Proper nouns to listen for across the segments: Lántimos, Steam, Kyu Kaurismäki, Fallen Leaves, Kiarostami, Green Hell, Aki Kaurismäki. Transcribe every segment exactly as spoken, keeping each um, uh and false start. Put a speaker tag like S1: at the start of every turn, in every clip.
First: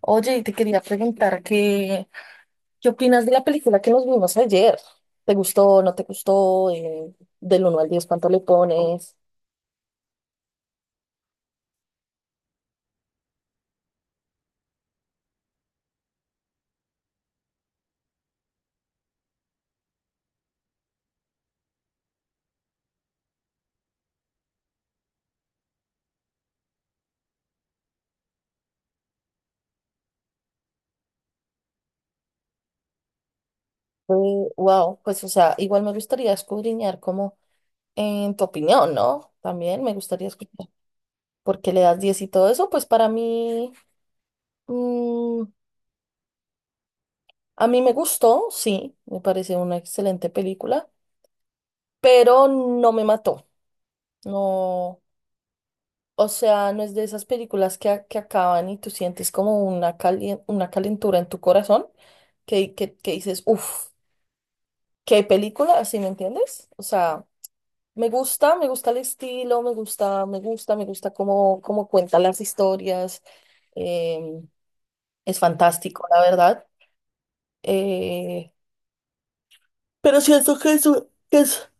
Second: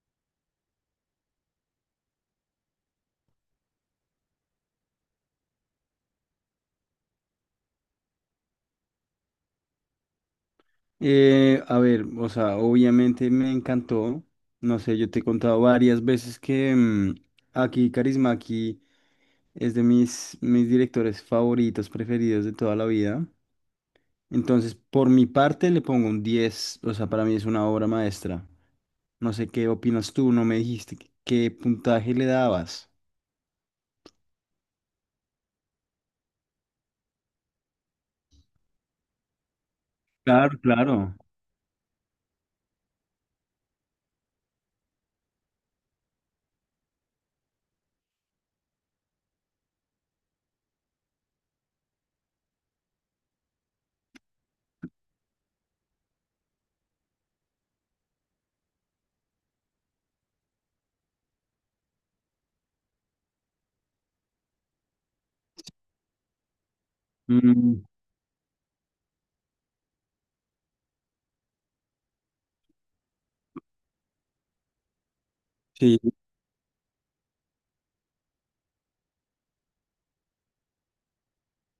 S1: Oye, y te quería preguntar qué, qué opinas de la película que nos vimos ayer. ¿Te gustó, no te gustó? Eh, del uno al diez, ¿cuánto le pones?
S2: Eh, a ver, o sea, obviamente me encantó. No sé, yo te he contado varias veces que mm, Aki Kaurismäki es de mis, mis directores favoritos, preferidos de toda la vida. Entonces, por mi parte, le pongo un diez. O sea, para mí es una obra maestra. No sé qué opinas tú, no me dijiste qué qué puntaje le dabas.
S1: Wow, pues o sea, igual me gustaría escudriñar como en tu opinión, ¿no? También me gustaría
S2: Claro,
S1: escuchar
S2: claro.
S1: por qué le das diez y todo eso. Pues para mí, mm, a mí me gustó, sí, me parece una excelente película, pero no me mató. No. O sea, no es de esas películas que, a- que acaban y tú sientes como una, calien- una calentura en tu corazón que, que, que dices, uff, qué película, ¿así me entiendes? O sea,
S2: Mm,
S1: me gusta, me gusta el estilo, me gusta, me gusta, me gusta cómo, cómo cuenta las historias. Eh, es
S2: sí,
S1: fantástico, la verdad. eh, pero siento que es, un- que es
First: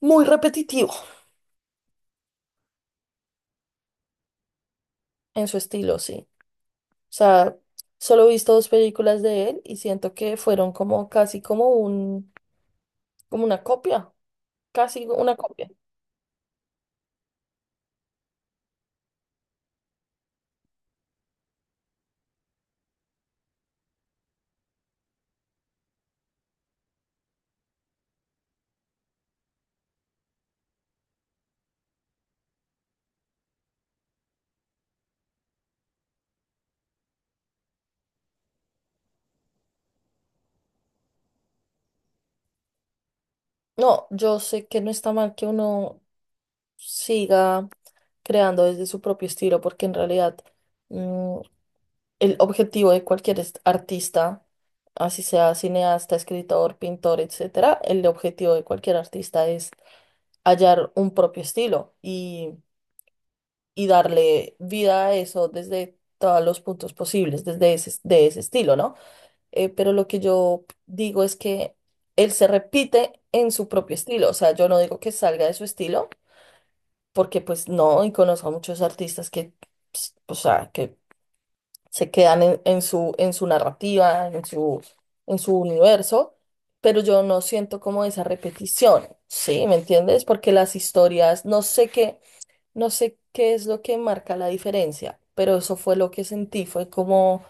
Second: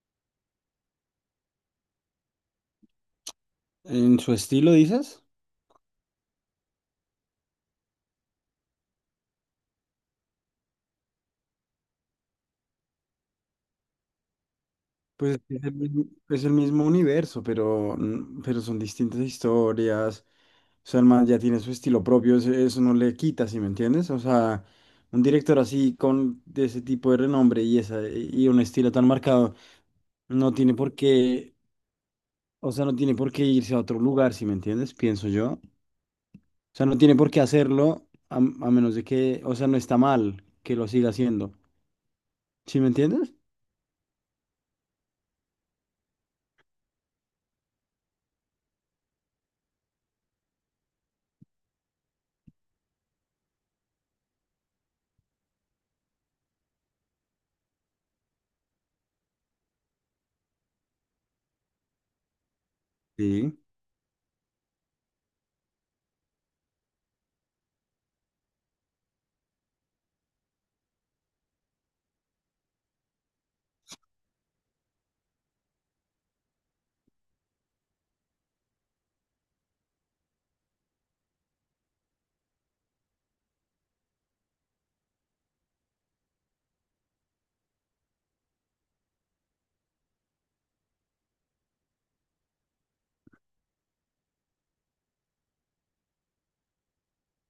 S1: muy repetitivo
S2: en su estilo, dices.
S1: en su estilo, sí. O sea, solo he visto dos películas de él y siento que fueron como casi como un como una copia, casi una
S2: Pues es
S1: copia.
S2: el mismo, es el mismo universo, pero, mm, pero son distintas historias. O sea, el man ya tiene su estilo propio, eso, eso no le quita, ¿sí me entiendes? O sea, un director así con de ese tipo de renombre y esa y un estilo tan marcado no tiene por qué, o sea, no tiene por qué irse a otro lugar, ¿sí me entiendes? Pienso yo. O sea, no tiene por qué hacerlo a, a menos de que, o sea, no está mal que lo siga haciendo. ¿Sí me entiendes?
S1: No, yo sé que no está mal que uno siga creando desde su propio estilo, porque en realidad, mm, el objetivo de cualquier est- artista, así sea cineasta, escritor, pintor, etcétera, el objetivo de cualquier artista es hallar un propio estilo y,
S2: Sí,
S1: y darle vida a eso desde todos los puntos posibles, desde ese, de ese estilo, ¿no? eh, pero lo que yo digo es que él se repite en su propio estilo, o sea, yo no digo que salga de su estilo, porque pues no, y conozco a muchos artistas que, ps, o sea, que se quedan en, en su, en su narrativa, en su, en su universo, pero yo no siento como esa repetición, ¿sí? ¿Me entiendes? Porque las historias, no sé qué, no sé qué es lo que marca la diferencia, pero eso fue lo que sentí, fue como,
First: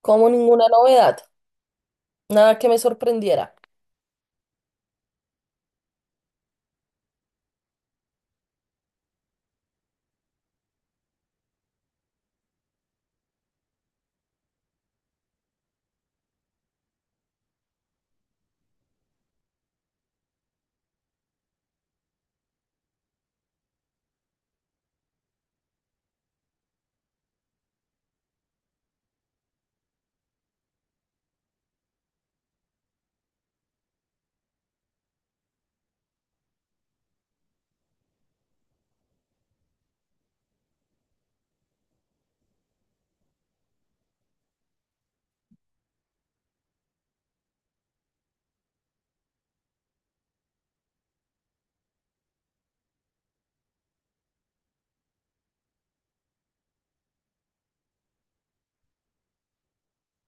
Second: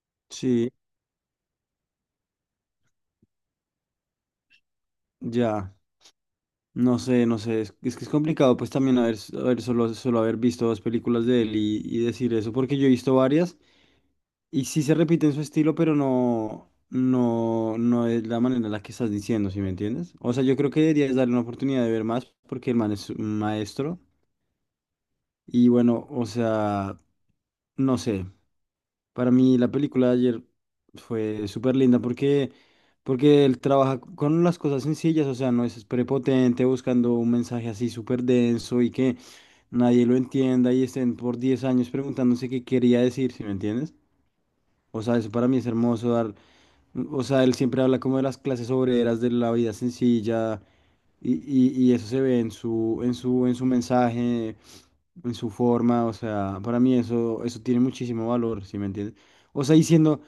S1: como ninguna
S2: sí,
S1: novedad, nada que me sorprendiera.
S2: ya. No sé, no sé, es, es que es complicado pues también haber, haber solo, solo haber visto dos películas de él y, y decir eso, porque yo he visto varias. Y sí se repite en su estilo, pero no, no, no es la manera en la que estás diciendo, ¿sí me entiendes? O sea, yo creo que deberías darle una oportunidad de ver más porque el man es un maestro. Y bueno, o sea, no sé. Para mí la película de ayer fue súper linda porque, porque él trabaja con las cosas sencillas, o sea, no es prepotente buscando un mensaje así súper denso y que nadie lo entienda y estén por diez años preguntándose qué quería decir, ¿sí me entiendes? O sea, eso para mí es hermoso dar o sea, él siempre habla como de las clases obreras, de la vida sencilla, y, y- y eso se ve en su, en su, en su mensaje, en su forma, o sea, para mí eso, eso tiene muchísimo valor, ¿sí me entiendes? O sea, diciendo,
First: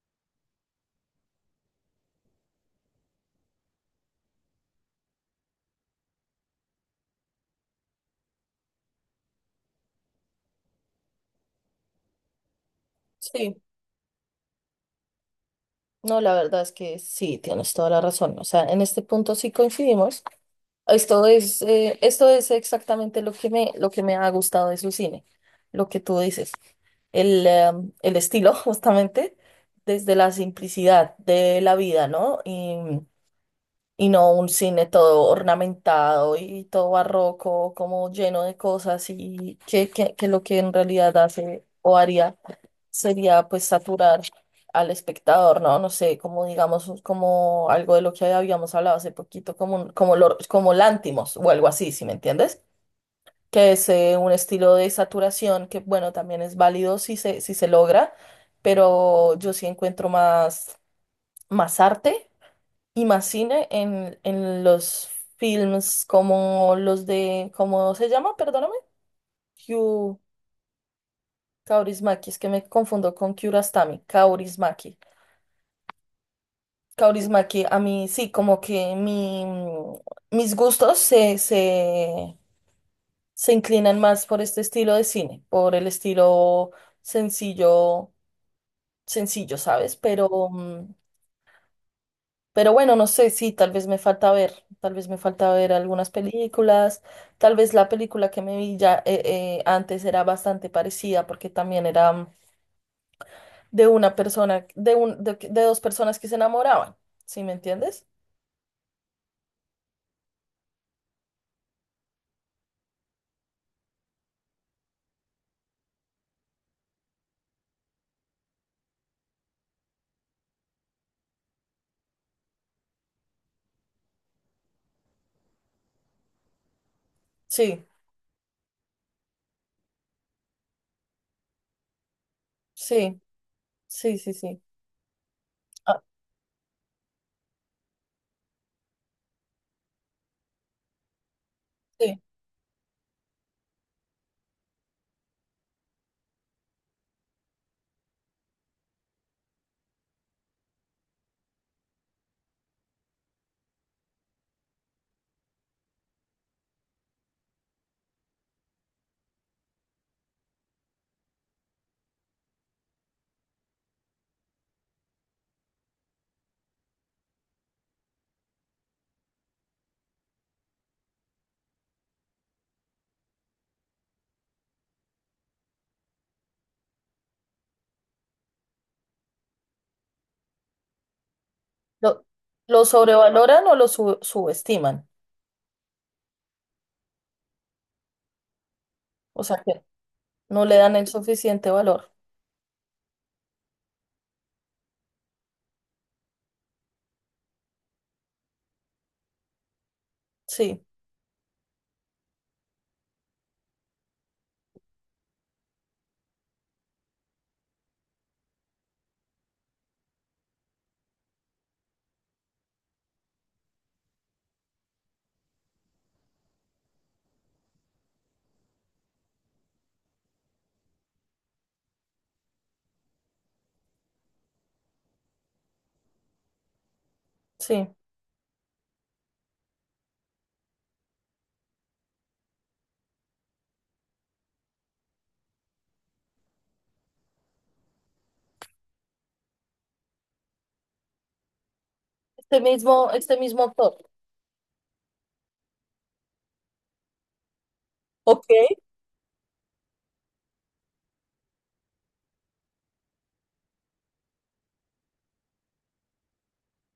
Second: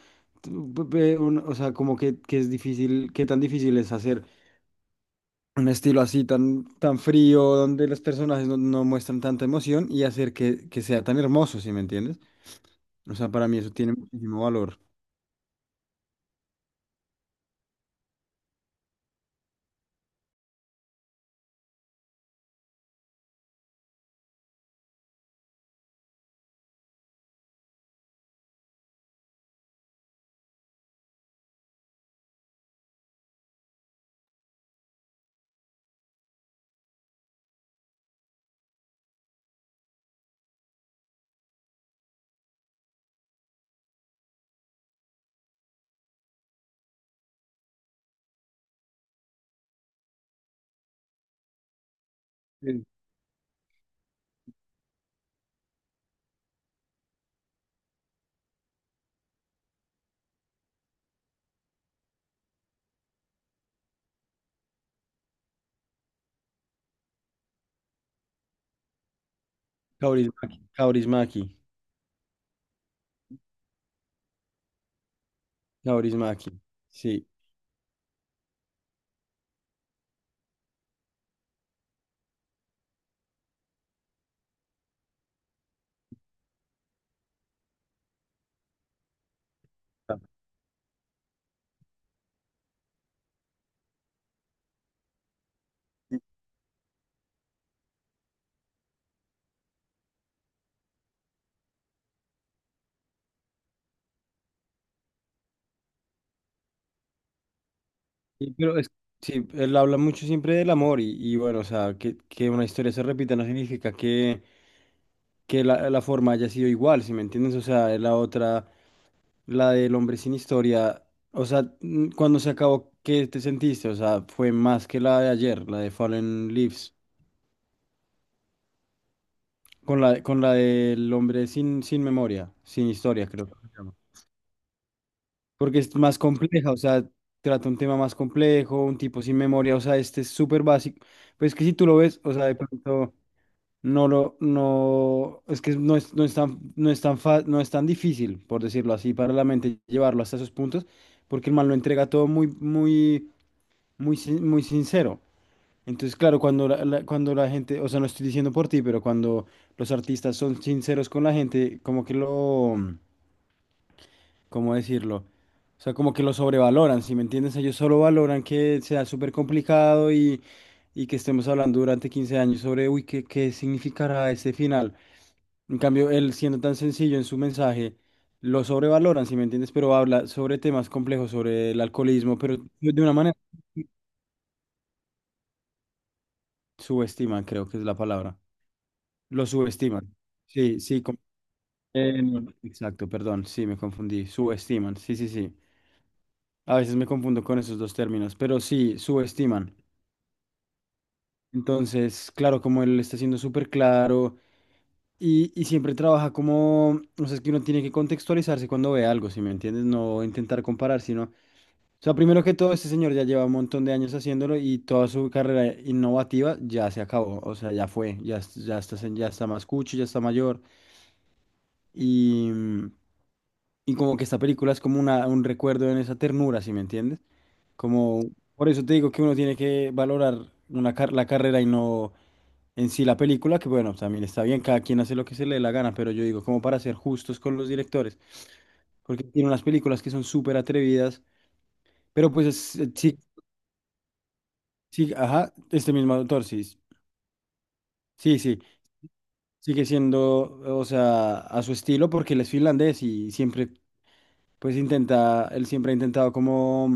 S2: o sea, como que, que es difícil, qué tan difícil es hacer un estilo así tan, tan frío, donde los personajes no, no muestran tanta emoción y hacer que, que sea tan hermoso, ¿sí me entiendes? O sea, para mí
S1: Sí,
S2: eso tiene muchísimo valor.
S1: no, la verdad es que sí, tienes toda la razón. O sea, en este punto sí coincidimos. Esto es, eh, esto es exactamente lo que me, lo que me ha gustado de su cine, lo que tú dices. El, em, el estilo, justamente, desde la simplicidad de la vida, ¿no? Y no un cine todo ornamentado y todo barroco, como lleno de cosas y que, que, que lo que en realidad hace o haría sería pues saturar al espectador, ¿no? No sé, como digamos, como algo de lo que habíamos hablado hace poquito, como, un- como, lo- como Lántimos o algo así, ¿si me entiendes?
S2: Sí.
S1: Que es eh, un estilo de saturación que, bueno, también es válido si se, si se logra, pero yo sí encuentro más, más arte y más cine en, en los films como los de, ¿cómo se llama? Perdóname. Kyu
S2: Kaurismäki, Kaurismäki.
S1: Kaurismäki, es que me confundo con Kiarostami, Kaurismäki.
S2: Kaurismäki, sí.
S1: Kaurismäki, a mí sí, como que mi, mm, mis gustos se, se, se inclinan más por este estilo de cine, por el estilo sencillo, sencillo, ¿sabes?
S2: Ah.
S1: Pero, mm, Pero bueno, no sé, sí, tal vez me falta ver, tal vez me falta ver algunas películas, tal vez la película que me vi ya, eh, eh, antes era bastante parecida porque también era, mm, de una persona, de un, de, de dos personas que se enamoraban, ¿sí me entiendes?
S2: Sí, pero es- sí, él habla mucho siempre del amor y, y bueno, o sea, que, que una historia se repita no significa que, que la, la forma haya sido igual, ¿si me entiendes? O sea, la otra, la del hombre sin historia, o sea, mm, cuando se acabó, ¿qué te sentiste? O sea, fue más que la de ayer, la de Fallen Leaves,
S1: Sí,
S2: con la, con la del hombre sin, sin memoria, sin
S1: sí,
S2: historia, creo que se llama,
S1: sí, sí, sí.
S2: porque es
S1: Ah,
S2: más compleja, o sea, trata un tema más complejo, un tipo sin memoria, o sea, este es súper básico. Pues que si tú lo
S1: sí.
S2: ves, o sea, de pronto no lo, no, es que no es, no es tan, no es tan fa- no es tan difícil, por decirlo así, para la mente llevarlo hasta esos puntos, porque el man lo entrega todo muy, muy, muy, sin- muy sincero. Entonces, claro, cuando la, la- cuando la gente, o sea, no estoy diciendo por ti, pero cuando los artistas son sinceros con la gente, como que lo, ¿cómo decirlo? O sea, como que lo sobrevaloran, ¿si me entiendes? Ellos solo valoran que sea súper complicado y, y que estemos hablando durante quince años sobre, uy, ¿qué, qué significará este final? En cambio, él siendo tan sencillo en su mensaje, lo sobrevaloran, ¿si me entiendes? Pero habla sobre temas complejos, sobre el
S1: Lo,
S2: alcoholismo, pero
S1: lo
S2: de una manera
S1: sobrevaloran o lo su- subestiman,
S2: subestiman, creo que es la palabra.
S1: o
S2: Lo
S1: sea que
S2: subestiman.
S1: no le
S2: Sí,
S1: dan
S2: sí,
S1: el
S2: com-
S1: suficiente valor.
S2: eh, no, exacto, perdón, sí, me confundí. Subestiman, sí, sí, sí. A veces me confundo con esos dos términos, pero sí, subestiman.
S1: Sí,
S2: Entonces, claro, como él está siendo súper claro y, y siempre trabaja como, o sea, es que uno tiene que contextualizarse cuando ve algo, ¿si me entiendes? No intentar comparar, sino, o sea, primero que todo, este señor ya lleva un montón de años haciéndolo y toda su carrera innovativa ya se acabó, o sea, ya fue, ya, es- ya está, sen- ya está más cucho, ya está mayor y... Y como que esta película es como una, un recuerdo en esa ternura, ¿sí me entiendes?
S1: sí.
S2: Como, por eso te digo que uno tiene que valorar una car- la carrera y no en sí la película, que bueno, también está bien, cada quien hace lo que se le dé la gana, pero yo digo, como para ser justos con los directores, porque tiene unas películas que son súper atrevidas, pero pues
S1: Este
S2: es- eh,
S1: mismo,
S2: sí,
S1: este mismo actor.
S2: sí, ajá, este mismo autor, sí, sí,
S1: Ok.
S2: sí, sigue siendo, o sea, a su estilo, porque él es finlandés y siempre pues intenta, él siempre ha intentado como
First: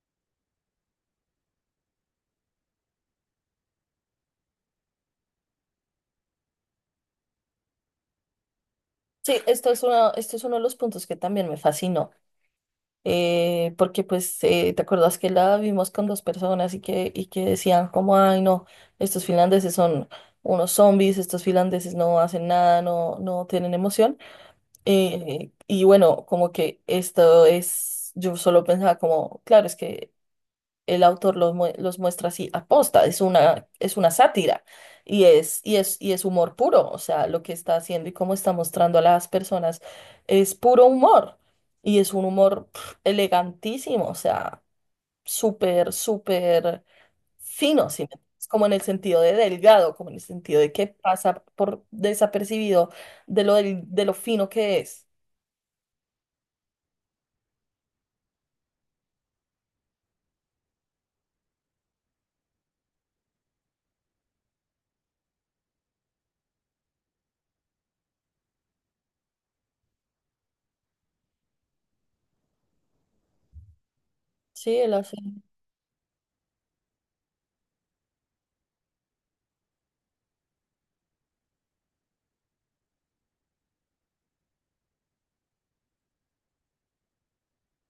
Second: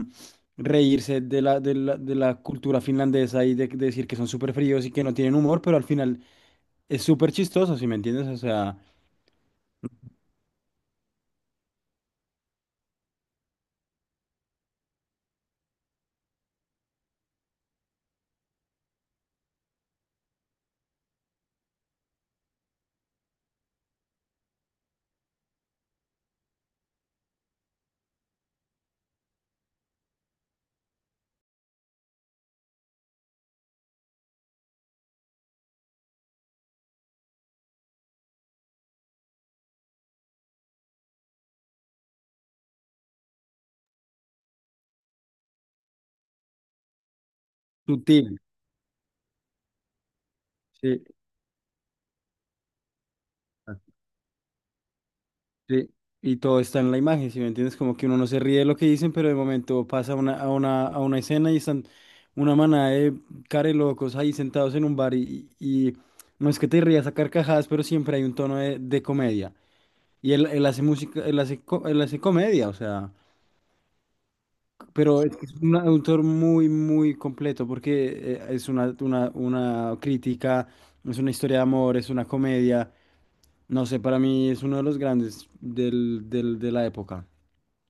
S2: reírse de la, de la, de la cultura finlandesa y de, de decir que son súper fríos y que no tienen humor, pero al final es súper chistoso, ¿si me entiendes? O sea,
S1: Sí, esto es uno, esto es uno de los puntos que también me fascinó, eh, porque pues eh, te acuerdas que la vimos con dos personas y que, y que decían como, ay no, estos finlandeses son unos zombies, estos finlandeses no hacen nada, no, no tienen emoción. Eh, y bueno, como que esto es, yo solo pensaba como, claro, es que el autor los, mue- los muestra así aposta, es una, es una sátira y es, y es, y es humor puro, o sea, lo que está haciendo y cómo está mostrando a las personas es puro humor y es un humor pf, elegantísimo, o sea, súper, súper fino, ¿sí me entiendes?
S2: sutil,
S1: Como en el sentido de delgado, como en el sentido de que
S2: sí,
S1: pasa por desapercibido de lo,
S2: ah,
S1: del- de lo fino que es.
S2: sí. Y todo está en la imagen, ¿si me entiendes? Como que uno no se ríe de lo que dicen, pero de momento pasa a una, a una, a una escena y están una manada de locos ahí sentados en un bar y, y y no es que te rías a carcajadas, pero siempre hay un tono de, de comedia. Y él, él hace música, él hace, co- él hace comedia, o sea.
S1: Sí, él hace.
S2: Pero es que es un autor muy, muy completo porque eh, es una, una, una crítica, es una historia de amor, es una comedia. No sé, para mí es uno de los grandes del, del- de la época,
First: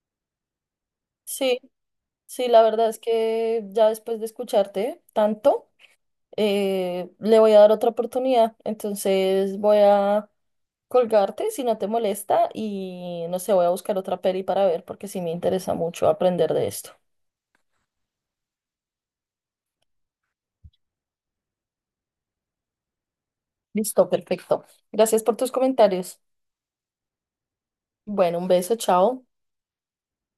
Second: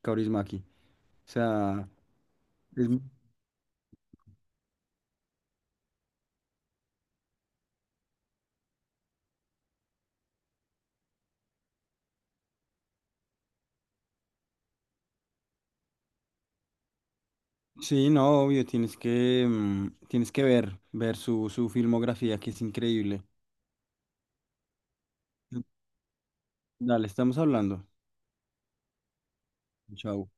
S2: Kaurismäki. O
S1: Sí,
S2: sea,
S1: sí, la verdad
S2: es-
S1: es que ya después de escucharte tanto, eh, le voy a dar otra oportunidad. Entonces voy a colgarte si no te molesta y no sé, voy a buscar otra peli para ver porque sí me interesa mucho aprender de esto.
S2: sí, no, obvio, tienes que, mm, tienes que ver, ver su, su filmografía que es increíble.
S1: Listo, perfecto. Gracias por tus comentarios.
S2: Dale, estamos hablando.
S1: Bueno, un beso, chao.
S2: Chao.